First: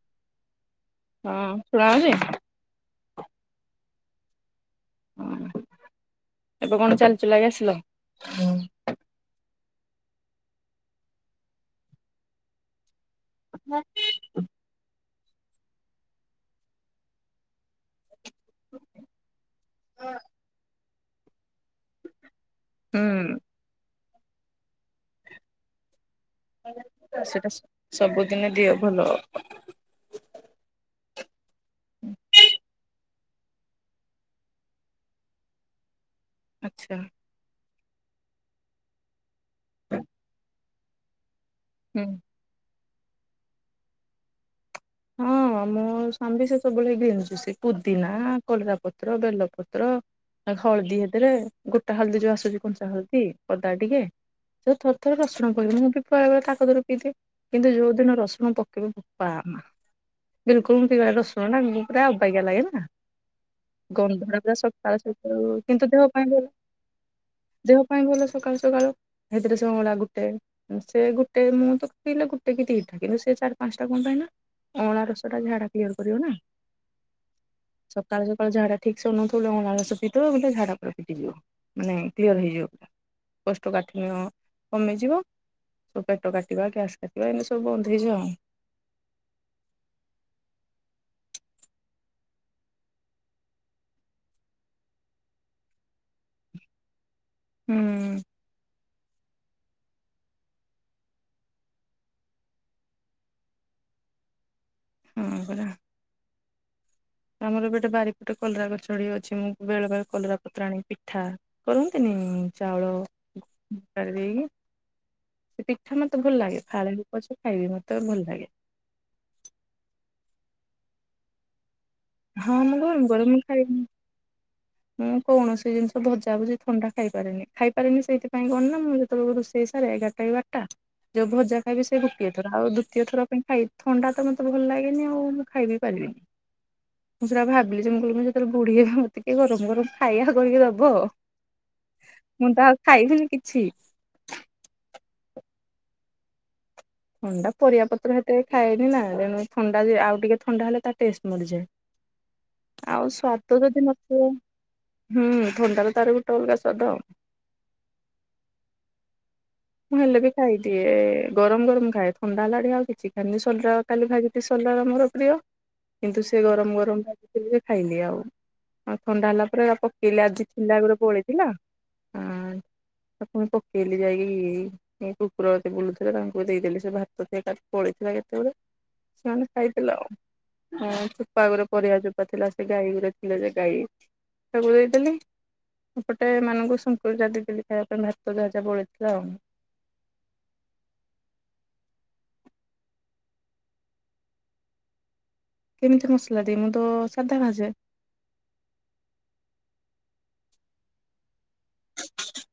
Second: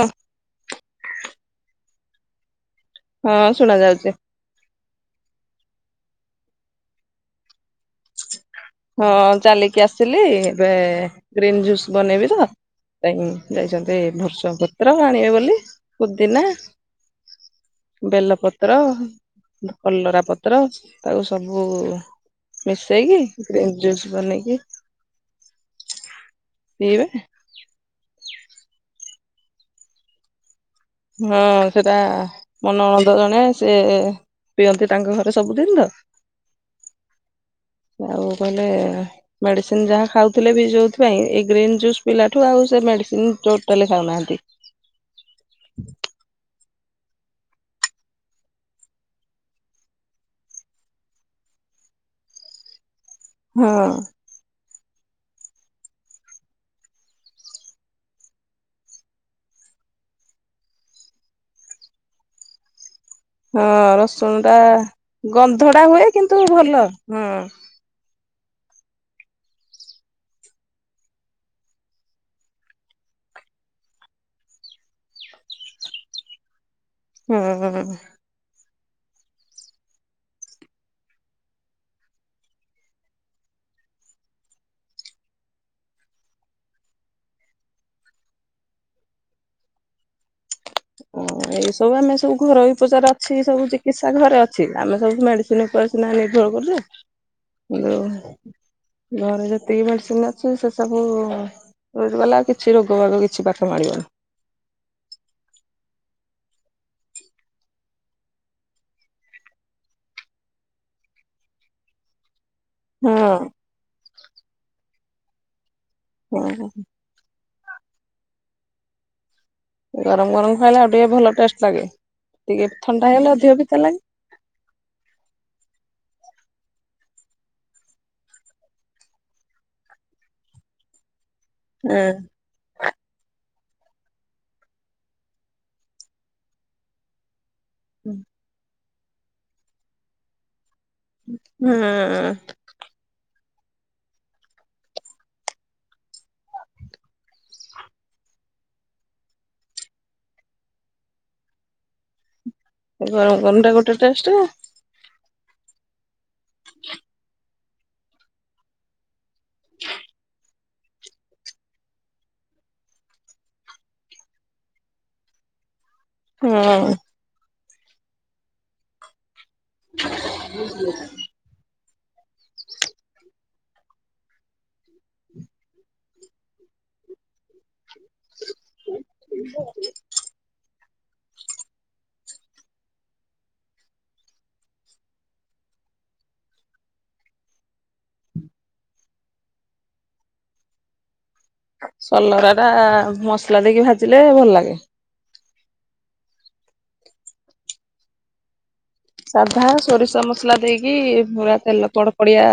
ଅଁ, ହଁ ଶୁଣା ହଉଚି? ହଁ, ଶୁଣା ଯାଉଚି। ଅଁ, ହଁ ଏବେ କଣ ଚାଲିଚି [unintelligible] ହଁ, ଚାଲିକି ଆସିଲି ଏବେ ଗ୍ରୀନ୍ ଜୁସ୍ ବନେଇବି ତ। ପାଇଁ ଯାଇଛନ୍ତି ଭୁଷଙ୍ଗ ପତ୍ର ଆଣିବେ ବୋଲି, ପୁଦିନା ବେଲ ପତ୍ର, କଲରା ପତ୍ର ତାକୁ ସବୁ ହୁଁ ମିଶେଇକି ଗୀନ୍ ଜୁସ୍ ବନେଇକି ପିଇବେ ସେଟା ସ-ସବୁଦିନେ ଦିଅ ଭଲ ହଁ, ସେଟା ମନ [inaudible] ତ ଜଣେ ସେ ପିଅନ୍ତି ତାଙ୍କ ଘରେ ସବୁଦିନ ତ। ଆଚ୍ଛା। ଆଉ କହିଲେ, ମେଡିସିନ୍ ଯାହା ଖାଉଥିଲେ ବି ଯୋଉଥି ପାଇଁ ଏଇ ଗ୍ରୀନ୍ ଜୁସ୍ ହୁଁ। ପିଇଲାଠୁ ଆଉ ସେ ମେଡ଼ିସିନ୍ ଟୋଟାଲି ଖାଉନାହାନ୍ତି। ହଁ ମୋ ସ୍ୱାମୀ ବି ସେ ସବୁବେଳେ ଏଇ ଗ୍ରୀନ୍ ଜୁସ୍ ସେ ପୁଦିନା, କଲରା ପତ୍ର, ବେଲ ପତ୍ର ଆଉ ହଳଦୀ ହେଥିରେ ଗୋଟା ହଳଦୀ ଯୋଉ ଆସୁଛି କଞ୍ଚା ହଳଦୀ, ଅଦା ହଁ ଟିକେ ସେ ଥର ଥରେ ରସୁଣ ପକେଇଦେମି, ମୁଁ ବି ତାଙ୍କ ଠାରୁ ପିଇଦିଏ। କିନ୍ତୁ ଯୋଉ ଦିନ ରସୁଣ ପକେଇବ ଵୁପା ମା। ବିଲକୁଲ ମୁଁ ପିଇପାରେ, ରସୁଣ ନା ଉଁ, ପୁରା ଅବାଗିଆ ଲାଗେ ନା। ହଁ ଗନ୍ଧ ରସୁଣ ଟା ପୁରା ସକାଳୁ ସକାଳୁ ଗନ୍ଧ ଟା କିନ୍ତୁ ହୁଏ ଦେହ ପାଇଁ ଭଲ। ହଁ। ଦେହ ପାଇଁ ଭଲ ସକାଳୁ ସକାଳୁ, ହେଇଥିରେ ସେ ଅଁଳା ଗୁଟେ। ଉଁ, ସେ ଗୁଟେ ମୁଁ ତ ପକେଇଲେ ଗୁଟେ କି ଦିଟା, କିନ୍ତୁ ସେ ଚାରି ପାନ୍ସଟା କଣ ପାଇଁ ନା ଅଁଳା ରସ ଟା ଝାଡା କ୍କ୍ଳିୟର୍ କରିବ ନା, ସକାଳୁ ସକାଳୁ ଝାଡା ଠିକ୍ ସେ ହଉ ନଥିଲେ ଅଁଳା ରସ ପିଇଦବ [unintelligible] ଝାଡା ପୁରା ଫିଟିଯିବ। ମାନେ କ୍ଲିୟର୍ ହେଇଯିବ ପୁରା। କୋଷ୍ଠକାଠିିନ୍ୟ କମିଯିବ। ତୋ ପେଟ କାଟିବା, ଗ୍ୟାସ୍ କାଟିବା ଏମିତି ସବୁ ବନ୍ଦ ହେଇଯା। ଅଁ, ଏଇ ସବୁ ଆମେ ସବୁ ଘରୋଇ ଉପଚାର ଅଛି, ସବୁ ଚିକିତ୍ସା ଘରେ ଅଛି। ଆମେ ସବୁ ମେଡିସି [unintelligible] ଘରେ ହୁଁ ଯେତିକି ମେଡିସିନ୍ ଅଛି ସେ ସବୁ ସେଉଠୁ ଗଲା ଆଉ କିଛି ରୋଗ ବାଗ କିଛି ପାଖ ମାଡ଼ିବନି। ହଁ ପରା। ଆମର ଗୋଟେ ବାରିପଟେ କଲରା ଗଛଟି ଅଛି, ମୁଁ ବେଳେ ବେଳେ କଲରା ପତ୍ର ଆଣି ପିଠା କରିନ୍ତିନି? ଚାଉଳ, ହଁ ବାଟି ଦେଇକି, ସେ ପିଠା ମୋତେ ଭଲ ଲାଗେ। ହଁ। ଫାଳେ [inaudible] ପଛକୁ ଖାଇବି ମତେ ଆଉ ଭଲ ଲାଗେ। ଗରମ ଗରମ ଖାଇଲେ ଆଉ ଟିକେ ଭଲ ଟେଷ୍ଟ ଲାଗେ ଟିକେ ଥଣ୍ଡା ହେଇଗଲେ ଅଧିକ ପିତା ଲାଗେ। ଅଡିଓ ରେ କୌଣସି ଶବ୍ଦ ଶୁଭୁନି, ମୁଁ କୌଣସି ଜିନିଷ ଭଜାଭଜି ଥଣ୍ଡା ଖାଇପାରେନି ଖାଇପାରେନି ସେଇଥିପାଇଁ କଣ ନା ମୁଁ ଯେତେବେଳକୁ ରୋଷେଇ ସାରେ ଏଗାର ଟା ରଟା ଯୋଉ ଭଜା ଖାଇବି ସେ ଗୁଟିଏ ଥର ଆଉ ଦୁତୀୟ ଥର ପାଇଁ ଖାଇବି ଥଣ୍ଡା ତ ମୋତେ ଭଲ ଲାଗେନି ଆଉ ମୁଁ ଖାଇବିପାରିବିନି। ମୁଁ ସେଟା ଭାବିଲି ଯେ ମୁଁ ହୁଁ କହିଲି ମୁଁ ଯେତେବେଳେ ବୁଢ଼ୀ ହେବି ମତେ କିଏ ଗରମ ଗରମ ଖାଇବା କରିକି ଦବ। ହାଁ। ଖାଇଥିଲି କିଛି। ଥଣ୍ଡା ପରିବାପତ୍ର ହେତେ ଖାଏନି ନା ତେଣୁ ଥଣ୍ଡା ଯେ ଆଉ ଟିକେ ଥଣ୍ଡା ହେଲେ ତା ଟେଷ୍ଟ ମରିଯାଏ। ଆଉ ଗରମ ଗରମ ସ୍ୱାଦ ଟା ଯଦି ଗୋଟେ ଟେଷ୍ଟ ନଥିବ ହୁଁ ଥଣ୍ଡାର ତାର ଗୋଟେ ଅଲଗା ସ୍ୱାଦ। ମୁଁ ହେଲେବି ଖାଇଦିଏ ଗରମ ଗରମ ଖାଏ ଥଣ୍ଡା ହେଲାଣି ଆଉ କିଛି ଖାଏନି [inaudible] କାଲି ଭାଜିଥି ସୋଲା ର ମୋର ପ୍ରିୟ। କିନ୍ତୁ ସେ ଗରମ ହଁ। ଗରମ ଭାତ ଖାଇଲି ଆଉ ଥଣ୍ଡା ହେଲା ପରେ ଆଉ ପକେଇଲି ଆଜି ଥିଲା ବେଳୁ ବଳିଥିଲା ଆ ତାକୁ ମୁଁ ପକେଇଲି ଯାଇକି ଏ କୁକୁର ଏତେ ବୁଲୁଥିଲେ ତାଙ୍କୁ ଦେଇଦେଲି ସେ ଭାତ ଯେଗାଟ ବଳି ଥିଲା ଯେତେବେଳେ ସେମାନେ ଖାଇଦେଲେ ଆଉ। ହଁ ଚୋପା ଗୁରା ପରିବା ଚୋପା ଥିଲା ସେ ଗାଈ ଗୁରେ ଥିଲେ ଯେ ଗାଈ ତାକୁ ଦେଇଦେଲି। ସେପଟେ ମାନଙ୍କୁ ସନ୍ତୁଳିଟା ଦେଇଥିଲି ଖାଇବା ପାଇଁ ଭାତ ଯାହା ଯାହା ବଳିଥିଲା ଆଉ। ସଲରାଟା ମସଲା ଦେଇକି ଭାଜିଲେ ଭଲ ଲାଗେ। କେମିତି ମସଲା ଦେଇ ମୁଁ ତ ସାଧା ଭାଜେ। ସାଧା ସୋରିଷ ମସଲା ଦେଇକି ପୂରା ତେଲ କଡ କଡିଆ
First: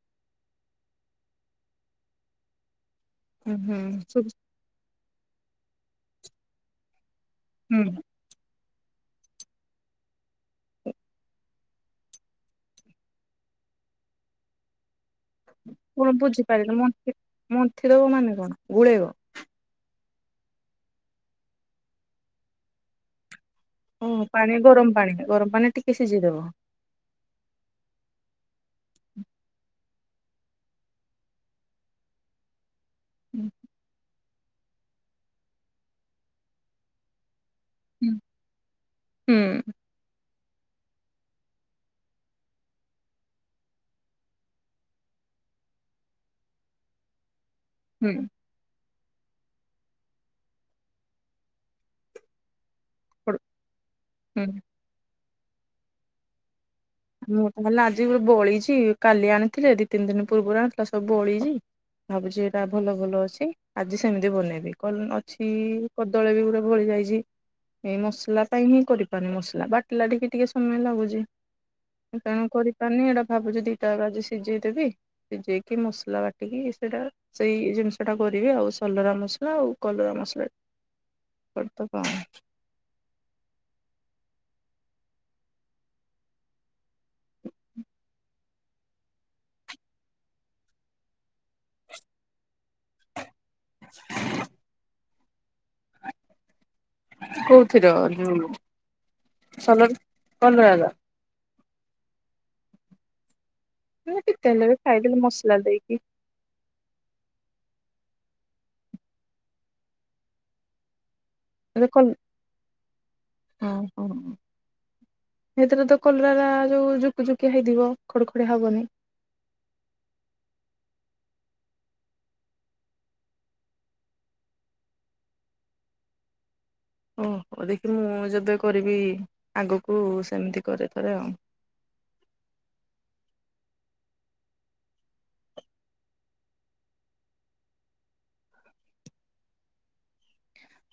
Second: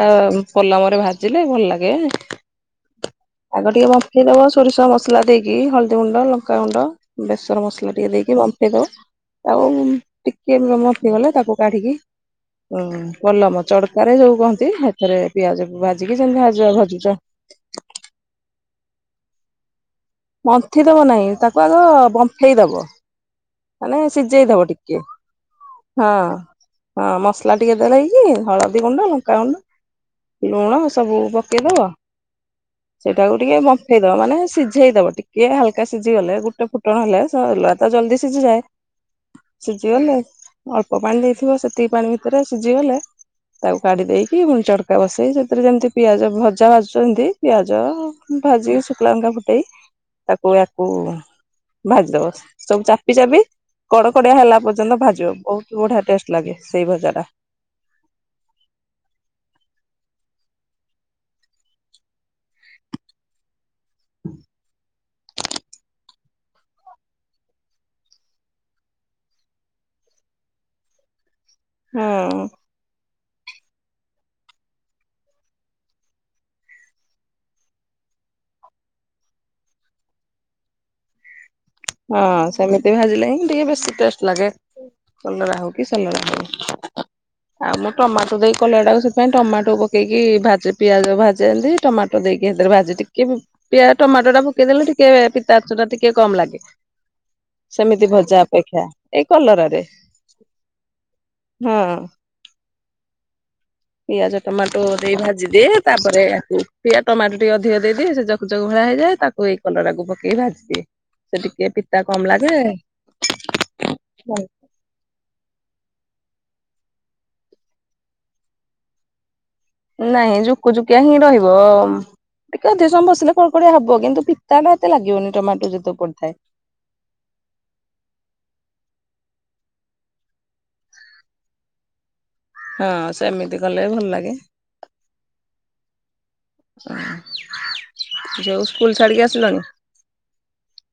ପଲମରେ ଭାଜ ଭାଜିଲେ ଭଲ ଲାଗେ। ହୁଁ ଆଗ ଟିକେ ବାମ୍ଫେଇ ହୁଁ। ଦବ ସୋରିଷ ମସଲା ଦେଇକି ହଳଦୀଗୁଣ୍ଡ ଲଙ୍କାଗୁଣ୍ଡ ବେଷର ହୁଁ ମସଲା ଟିକେ ଦେଇକି ବମ୍ଫେ ଇ ଦେବ ଆଉ ଟିକେ ମନ୍ଥି ଗଲେ ତାକୁ କାଢିକି ହୁଁ ପଲମ ଚଡକାରେ ଯୋଉ କହନ୍ତି ସେଥିରେ ପିଆଜକୁ କଣ ଭାଜିକି ଯେମି ବୁଝିପାରିଲି ଭାଯା ମନ୍ଥି ଭାଜୁଚ ମନ୍ଥି ଦବ ମାନେ କଣ ଗୁଳେଇବ। ମନ୍ଥି ଦବ ନାଇଁ ତାକୁ ଆଗ ବାମ୍ଫଇଦେବ। ମାନେ ଓହୋ ପାଣି ସିଝେଇଦବ ଗରମ ଟିକେ ପାଣି ଗରମ ପାଣି ଟିକେ ହଁ। ସିଝେଇଦବ। ହଁ ମସଲା ଟିକେ ଦେଲେଇକି ହଳଦୀ ଗୁଣ୍ଡ ଲଙ୍କାଗୁଣ୍ଡ ଲୁଣ ସବୁ ପକେଇଦବ ସେଇଟାକୁ ହୁଁ ଟିକେ ବମ୍ଫେଇ ଦବ ମାନେ ସିଜେ ଝେଇଦବ ଟିକେ ହାଲକା ସିଝି ଗଲେ ଗୋଟେ ଫୁଟଣ ହେଲେ ସଲଲା ତ ଜଲଦି ସିଝିଯାଏ ହୁଁ ସିଝିଗଲେ ଅଳ୍ପ ପାଣି ଦେଇଥିବ ସେତିକି ପାଣି ଭିତରେ ସିଝି ଗଲେ ତାକୁ କାଢି ଦେଇକି ପୁଣି ଚଡ଼କା ବସେଇ ସେଥିରେ ଯେମିତି ପିଆଜ ଭଜା ଭାଜୁଛନ୍ତି ପିଆଜ ହୁଁ। ଭାଜିିକି ଶୁଖିଲା ଲଙ୍କା ଫୁଟେଇ ତାକୁ ୟାକୁ ଭାଜିଦବ ସବୁ ଚା ପି ପଡୁ ଚାବି କଡକଡିଆ ହୁଁ ହେଲା ପର୍ଯ୍ୟନ୍ତ ଭାଜିବ ବହୁତ ବଢିଆ ଟେଷ୍ଟ ଲାଗେ ସେଇ ଭଜାଟା। ଆଜି ବଳିଛି କାଲି ଆଣିଥିଲେ ଦି ତିନି ଦିନ ପୂର୍ବରୁ ଆଣିଥିଲା ସବୁ ବଳିଛି ଭାବୁଚି ଏଇଟା ଭଲ ଭଲ ଅଛି ଆଜି ସେମିତି ବନେଇବି କଣ ଅ ଛି କଦଳୀ ବି ଗୂରେ ବଳି ଯାଇଛି। ଏଇ ମସଲା ପାଇଁ ହିଁ କରିପାରୁନି ମସଲା ବାଟିଲା ଟିକେ ଟିକେ ସମୟ ଲାଗୁଛି। ତେଣୁ ହଁ କରିପାରୁିନି ଏଇଟା ଭାବୁଛି ଦିଟା ଯାକ ସିଝେଇଦେବି ଶିଯେଇକି ମସଲା ବାଟିକି ସେଇଟା ସେଇ ଜିନିଷ ଟା କରିବି ଆଉ ସଲରା ମସଲା ଆଉ କଲରା ମସଲା ଟିକେ କରିଦେବା। ହଁ ସେମିତି ଭାଜିଲେ ହିଁ ଟିକେ ବେଶୀ ଟେଷ୍ଟ ଲାଗେ। କଲରା ହଉ କି ସଲରା ହଉ। ଆଉ ମୁଁ ଟମାଟୋ ଦେଇ କଲେ ଏଟାକୁ ସେପାଇ ଟମାଟୋ ପକେଇକି ଭାଜେ ପିଆଜ ଭାଜେ ଏମିତି ଟମାଟୋ ଦେଇକି ସେଥିରେ ଭାଜେ ଟିକେ ପିଆ ଟମାଟୋ ଟା ପକେଇଦେଲେ ଟିକେ ପିତା ଅଂଶ ଟା ଟିକେ କମ ଲାଗେ। କୋଉଥିର ସେମିତି ଭଜା ଯୋଉ ଅପେକ୍ଷା ଏଇ କଲରାରେ। ସଲରା କଲରାର ହଁ। ମାନେ ପିଆଜ କେତେ ହେଲେ ବି ଟମାଟୋ ଦେଇ ଖାଇଦେଲେ ମସଲା ଭାଜିଦିଏ ଦେଇକି ତାପରେ ଆକୁ ପିଆ ଟମାଟୋ ଟିକେ ଅଧିକ ଦେଇଦିଏ ସେ ଜକ ଜକ ଭଳିଆ ହେଇଯାଏ ତାକୁ ଏଇ କଲରାକୁ ପକେଇ ଭାଜି ଦିଏ ସେ ଟି ଟିକେ ଏବେ ପିତା କଲ କମ୍ ଲାଗେ। ଓହୋ ହୋ। ସେଥିରେ ତ କଲରା ର ଯୋଉ ଯୁକୁ ଜୁକିଆ ହେଇଥିବ ଖଡ ଖଡିଆ ହବନି। ନାଇଁ ଜୁକୁଜୁକିଆ ହିଁ ରହିବ ଉଁ ଟିକେ ଅଧିକ ସମୟ ବସିଲେ କଡ କଡିଆ ହବ କିନ୍ତୁ ପିତା ଟା ଏତେ ଲାଗିବନି ଟମାଟୋ ଯେତକ ପଡିଥାଏ। ଓ ହଉ ଦେଖି ମୁଁ ଯେବେ କରିବି ଆଗକୁ ସେମିତି କରେ ଥରେ ଆଉ। ହଁ ସେମିତି କଲେ ବି ଭଲ ଲାଗେ। ଓ ଝିଅକୁ ସ୍କୁଲ ଛାଡ଼ିକି ଆସିଲଣି?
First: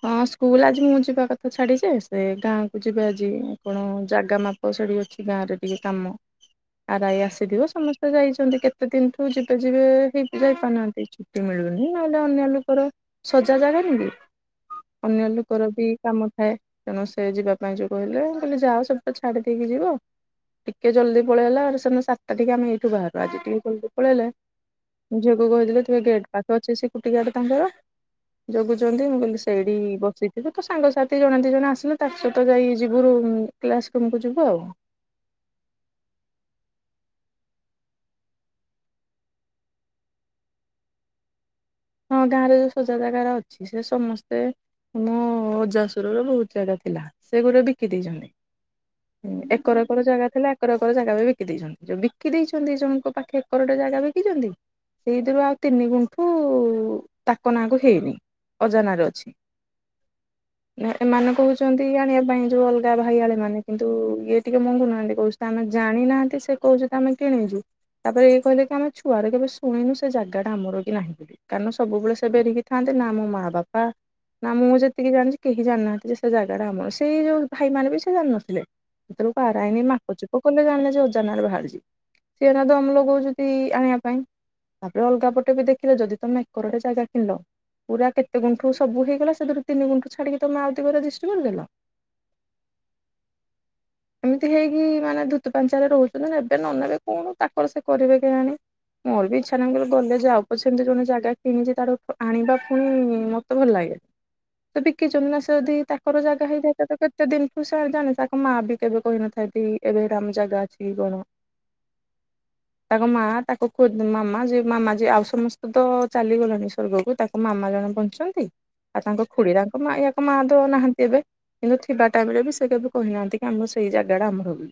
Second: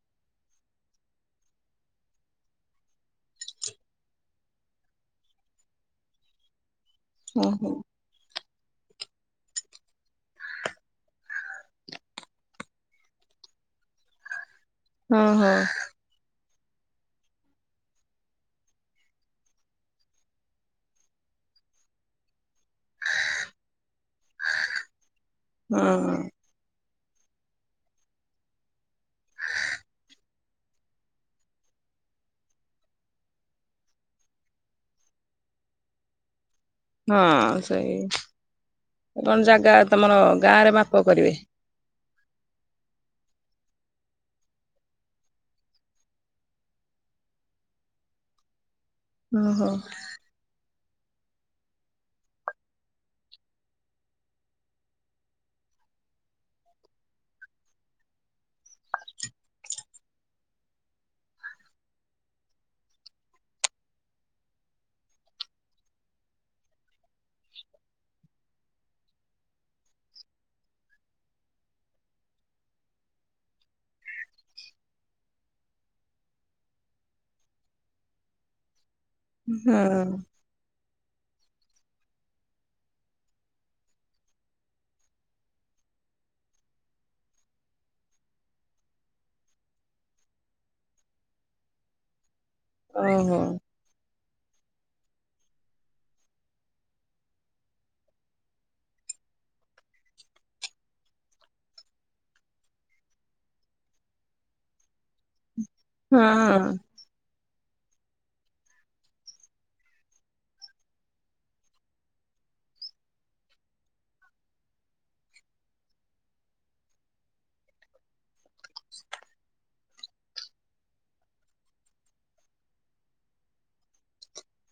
ହଁ ସ୍କୁଲ ଆଜି ମୁଁ ଯିବା କଥା ଛାଡି ଯେ ସେ ଗାଁକୁ ଯିବେ ଆଜି କଣ ଜାଗା ମା ଓ ସେଠିକି ଅଛି ଗାଁ ରେ ଟିକେ କାମ ଆର ଆଈ ଆସିଥିବ ଓହୋ। ସମସ ଯାଇଛନ୍ତି କେତେ ଦିନଠୁ ଯିବେ ଯିବେ ହେଇ ଯାଇପାରୁନାହାନ୍ତି। ଛୁଟି ମିଳୁନି ନହେଲେ ଅନ୍ୟ ଲୋକର ସଜା ଚାଳିନି କି। ଅନ୍ୟ ହଁ ହଁ ଲୋକର ବି କାମ ଥାଏ ତେଣୁ ସେ ଯିବା ପାଇଁ ଯୋଉ ମୁଁ କହିଲି ଯାଅ ସେଠୁ ତ ଛାଡି ଦେଇକି ଯିବ। ଟିକେ ଜଲଦି ପଳେଇଲା ଆଉ ସେ ଦିନ ସାତ ଟିକେ ଆମେ ଏଇଠୁ ବାହାରୁ ଆଜିି ଟିକେ ଜଲଦି ପଳେଇଲେ। ଝିଅକୁ କହିଥିଲେ ତୁ ଏଇ ହଁ ଗେଟ୍ ପାଖ ଅଛି ସିକ୍ୟୁରିଟି ଗାର୍ଡ ତାଙ୍କର ଯଗୁଛନ୍ତି ମୁଁ କହିଲି ସେଇଠି ବସିଥିବୁ ତୋ ସାଙ୍ଗସାଥି ଜଣେ ଦି ଜଣେ ଆସିଲେ ତାଙ୍କ ସହିତ ଯାଇ ଯିବୁ ରୁମ କ୍ଲାସ ରୁମକୁୁ ଯିବୁ ଆଉ। ହଁ ସେଇ କଣ ଜାଗା ତମର ଗାଁରେ ମାପ କରିବେ। ହଁ ଗାଁ ରେ ଯୋଉ ସଜା ଜାଗାର ଅଛି ସେ ସମସ୍ତେ ଆମ ଅଜାସୁର ର ବହୁତ ଜାଗା ଥିଲା ସେ ଗୋଟେ ବିକି ଦେଇଛନ୍ତି। ହୁଁ ଓହୋ। ଏକର ଏକର ଜାଗା ଥିଲା ଏକର ଏକର ଜାଗା ବି ବିକି ଦେଇଛନ୍ତି ଯୋଉ ବିକି ଦେଇଛନ୍ତି ଜଣଙ୍କ ପାଖେ ଏକରଟା ଜାଗା ବିକିଛନ୍ତି। ସେଇଥିରୁ ଆଉ ତିନି ଗୁଣ୍ଠୁ। ଉ ତାକ ନାଁକୁ ହେଇନି ଅଜା ନାରେ ଅଛି। ନା ଏମାନେ କହୁଛନ୍ତି ଆଣିବା ପାଇଁ ଯୋଉ ଅଲଗା ଭାଇ ହଳେ ମାନେ କିନ୍ତୁ ଇଏ ଟିକେ ମଙ୍ଗୁନାହାନ୍ତି କହୁ ତା ଆମେ ଜାଣିନାହାନ୍ତି ସେ କହୁଛ ତ ଆମେ କିଣିଛୁ। ତାପରେ ଇଏ କହିଲେ କି ଆମ ଛୁଆରୁ କେବେ ଶୁଣିନୁ ସେ ଜାଗା ଟା ଆମର କି ନାହିଁ ବୋଲି। କାରଣ ସବୁବେଳେ ସେ ବେରିକି ଥାନ୍ତେ ନା ମୋ ମା ବାପା ନା ମୁଁ ଯେତିକି ଜାଣିଛି କେହି ଜାଣିନାହାନ୍ତି ସେ ଜାଗାରା ଆମର ସେଇ ଯୋଉ ଭାଇମାନେ ବି ସେ ଜାଣିନଥିଲେ। ସେତବେଳକୁ ଆର ଆଈ ନି ହଁ ମାପ ଚୁପ କଲେ ଜାଣିଲେ ଅଜା ନା ରେ ବହାରିଚି। ସେ ଏଇନା ଦମ ଲଗଉଛନ୍ତି ଆଣିବା ପାଇଁ ତାପରେ ଅଲଗା ପଟେ ବି ଦେଖିଲେ ଯଦି ତମେ ଏକରଟା ଜାଗା କିଣିଲ। ପୁର କେତେ ଗୁଣ୍ଠୁ ସବୁ ହେଇଗଲା ସେଥିରୁ ତିନି ଗୁଣ୍ଠୁ ଛାଡିକି ତମେ ଆଉ ଦି ଗୁରା ରିଷ୍ଟ୍ରି କରି ଦେଲ। ଓହୋ। ଏମିତି ହେଇକି ମାନେ ଧୂତ ପାଞ୍ଚ ରେ ରହୁଛନ୍ତି ଏବେ ନ ନେବେ କଣ ତାଙ୍କର ସେ କରିବେ କେୟାଣି। ମୋର ବି ଇଚ୍ଛା ନାଇ ମୁଁ କହିଲି ଗଲେ ଯାଅ ପଛ ଏମିତି ଜଣେ ଜାଗା କିଣିଛି ତାଠୁ ଆଣିବା ପୁଣି ମତେ ଭଲ ଲାଗେ ତ ବିକିଚନ୍ତୀ ସେ ଯଦି ତାକର ହଁ ଜାଗା ହେଇଥାଏ ତ କେ କେତେ ଦିନଠୁ ସେ ଜାଣେ ତାଙ୍କ ମା ବି କେବେ କହିନଥାନ୍ତି ଏବେ ଆମ ଜାଗା ଅଛି କି କଣ। ତାଙ୍କ ମା ତାକୁ କୁହ ମାମା ଯେ ମାମା ଯେ ଆଉ ସମସ୍ତ ତ ଚାଲିଗଲାଣି ସ୍ଵର୍ଗକୁ ତାକୁ ମାମା ଜଣେ ବଞ୍ଚିଚନ୍ତି। ଆଉ ତାଙ୍କ ଖୁଡ଼ି ଏର ଆଙ୍କ ମା ଆକ ମା ତ ନାହାନ୍ତି ଏବେ। ମୁଁ ଥିବା ଟାଇମ୍ ରେ ବି ସେ କେବେ କହି ନାହାନ୍ତି କି ଆମର ସେଇ ଜାଗାଟା ଆମହର ବୋଲି।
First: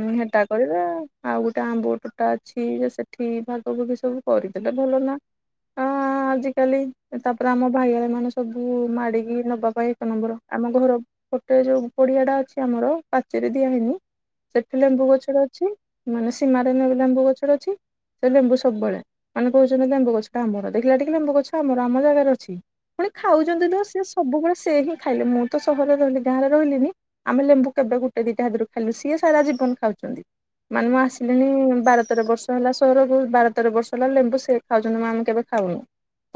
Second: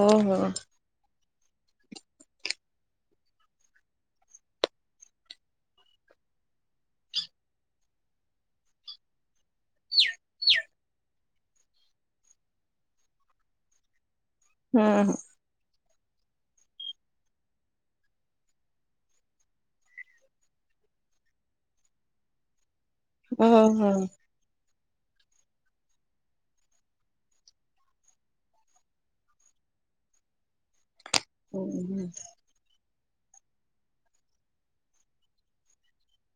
ଉୁଁ ଓହୋ ହେଟା କରିଲା ଆଉ ଆଉ ଗୋଟେ ଆମ୍ବ ତୋଟା ଅଛି ଯେ ସେଠି ଭଲ୍ [unintelligible] ସବୁ କରିଦେଲା ଭଲନା। ଆ ଆଜିକାଲି ତାପରେ ଆମ ଭାଇଆ ମାନେ ସବୁ ମାଡିକି ନବା ପାଇଁ ଏକ ନମ୍ବର। ଆମ ଘର ପଟେ ଯୋଉ ପଡିଆଟା ଅଛି ଆମର ପାଚେରୀ ଦିଆ ହେଇନି ସେଠି ଲେମ୍ବୁ ହଁ ଗଛ ଟେ ଅଛି। ମାନେ ସୀମାରେ ଲେମ୍ବୁ ଗଛଟେ ଅଛି। ସେ ଲେମ୍ବୁ ସବୁବେଳେ। ମାନେ କହୁଚ଼ନ୍ତି ଲେମ୍ବୁ ଗଛଟା ଆମର। ଦେଖିଲା ଟିକି ଲେମ୍ବୁ ଗଛ ଆମର। ଆମ ଜାଗାରେ ଅଛି। ପୁଣି ଖାଉଚ଼ନ୍ତି ତ ସିଏ ସବୁବେଳେ ସେ ହିଁ ଖାଇଲେ। ମୁଁ ତ ସହରରେ ରହିଲି ଗାଁରେ ରହିଲିିନି ଆମେ ଲେମ୍ବୁ କେବେ ଗୋଟେ ଦିଟା ହେଥୁରୁ ଖାଇଲୁ। ସିଏ ସାରା ଜୀବନ ଖାଉଚ଼ନ୍ତି। ମାନେ ମୁଁ ଓହୋ। ଆସିଲିଣି ବାର, ତେର ବର୍ଷ ହେଲା ତେର ଯୋଉ ବାର ତେର ବର୍ଷ ହେଲା ଲେମ୍ବୁ ସେ ଖାଉଚ଼ନ୍ତି ଆମେ କେବେ ଖାଉନୁ।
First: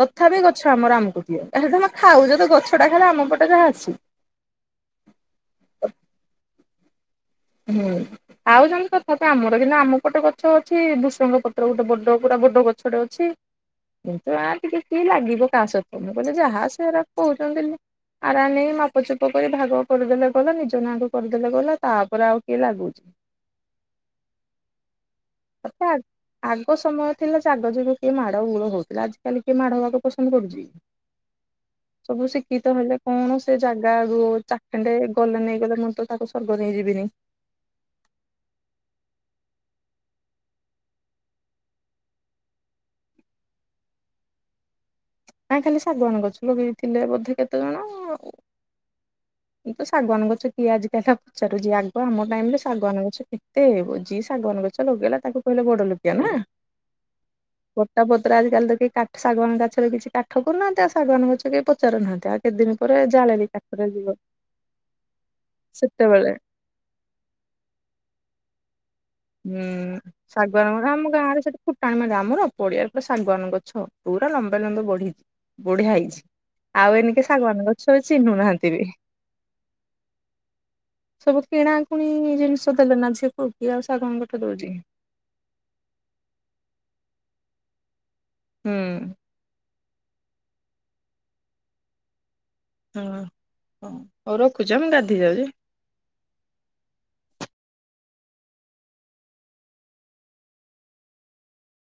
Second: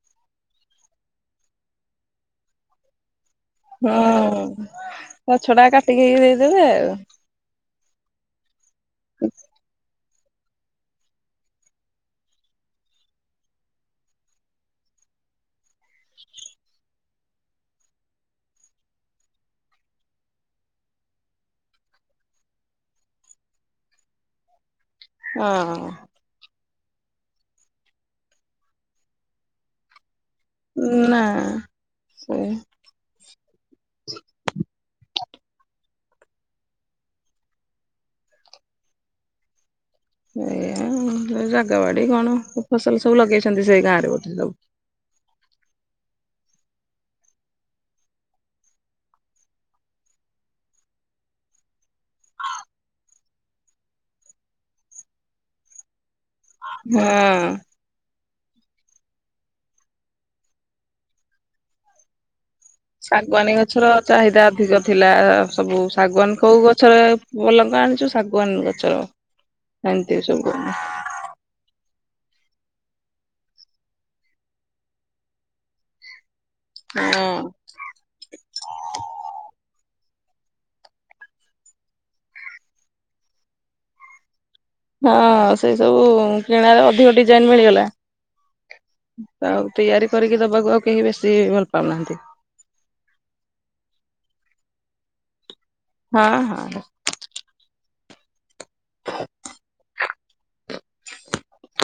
ତଥାପି ଗଛ ଆମର ଆମକୁ ଦିଅ। ଆରେ ତମେ ଖାଉଚ ତ ଗଛଟା ଖାଲି ଆମ ପଟ ହୁଁ ଗଛ ଟା କାଟିକିି ଦେଇଦେବେ [unintelligible] ଆମର କିନ୍ତୁ ଆମୁକୁ ଗୋଟେ ଗଛ ଅଛି ଭୃଷଙ୍ଗ ପତ୍ର ଗୋଟେ ବଡ ପୁରା ବଡ଼ ଗଛଟେ ଅଛି। କିନ୍ତୁ ଆ ଟିକେ କିଏ ଲାଗିବ କାହା ସହିତ ମୁଁ କହିଲି ଯାହା ସେରା କହୁଚ଼ନ୍ତି ଆରା ନେଇ ମାପଚୁପ କରି ଭାଗ କରିଦେଲେ ଗଲା ନିଜ ନାଁ କୁ କରିଦେଲେ ଗଲା ତା ପରେ ଆଉ କିଏ ଲାଗୁଚ଼ି। ଆଉ [unintelligible] ଆଗ ସମୟ ଥିଲା ସେ ଆଗ ଯୁଗ କିଏ ମାଡ ଗୋଳ ହଉଥିଲା। ଆଜିିକାଲି କିଏ ମାଡ ହବାକୁ ପସନ୍ଦ କରୁଚ଼ି? ନାଁ। ସେୟା। ହେଲେ କଣ ସେ ଜାଗା ରୁ ଚାଖେଣ୍ଡେ ଗଲେ ନେଇଗଲେ ମୁଁ ତ ତାକୁ ସ୍ୱର୍ଗ ନେଇଯିବିନି। ଏ ଏ ଜାଗା ବାଡି କଣ ଫସଲ ସବୁ ଲଗେଇଛନ୍ତି ସେ ଗାଁ ରେ ବୋଧେ ସବୁ। ନା ଖାଲି ଶାଗୁଆନ୍ ଗଛ ଲଗେଇ ଥିଲେ ବୋଧେ କେତେ ଜଣ। ଏ ତ ଶାଗୁଆନ୍ ଗଛ କିଏ ଆଜିକାଲି ଆଉ ପଚାରୁଚି। ଯିଏ ଆଗୁଆ ମୋ ଟାଇମ୍ ରେ ଶାଗୁଆନ୍ ଗଛ କେତେ ହେବ ଯିଏ ଶାଗୁଆନ୍ ଗଛ ଲଗେଇଲା ତାକୁ କହିଲେ ବଡ ଲୋକିଆ ନା। ହୁଁ। ପଟା ପତ୍ର ଆଜି କାଲି ତ କେହି କାଠ ଶାଗୁଆନ୍ କାଠ ରେ କିଛି କାଠ କରୁନାହାନ୍ତି ଆଉ ଶାଗୁଆନ ଗଛ କେହି ପଚାରୁନାହାନ୍ତି। ଆଉ କେତେଦିନି ଶାଗୁଆନୀ ଗଛର ଚାହିଦା ଅଧିକ ଥିଲା ସବୁ ସେତେବେଳେ ଶାଗୁଆନ୍ କୋଉ ଗଛରେ [unintelligible] ଆଣିଚୁ ଶାଗୁଆନ୍ ଗଛ। ହୁଁ। ଶାଗୁଆନ୍ ଗୁରା ଆମ ଗାଁରେ ସେଠି ଫୁଟାଣି ମାରିବେ। ଆମର ପଡିଆରେ ପୁରା ଶାଗୁଆାନ ଗଛ ପୁରା ଲମ୍ବେ ଲମ୍ଵେ ବଢି ବଢିଆ ହେଇଚ଼ି। ଆଉ ହଁ ଏଇନିକା ଶାଗୁଆନ୍ ଗଛ ଚିହ୍ନୁ ନାହାନ୍ତି ବି। ସବୁ କିଣାକୁଣି ଜିନିଷ ଦେଲେ ନା ଝିଅ କୁ କିଏ ଆଉ ଶାଗୁଆନ୍ କାଠ ଦଉଚ଼ି କି। ହଁ, ସେଇ ସବୁ କିଣାରେ ଅଧିକ ଡିଜାଇନ୍ ମିଳିଗଲା। ହୁଁ ଆଉ ତିଆରି କରିକି ଦବାକୁ ଆଉ କେହି ବେଶୀ ଭଲପାଉ ନାହାନ୍ତି। ହୁଁ। ହଉ ରଖୁଚି ଆ ମୁଁ ଗାଧେଇ ଯାଉଚ଼ି। ହଁ ହଁ। [inaudible]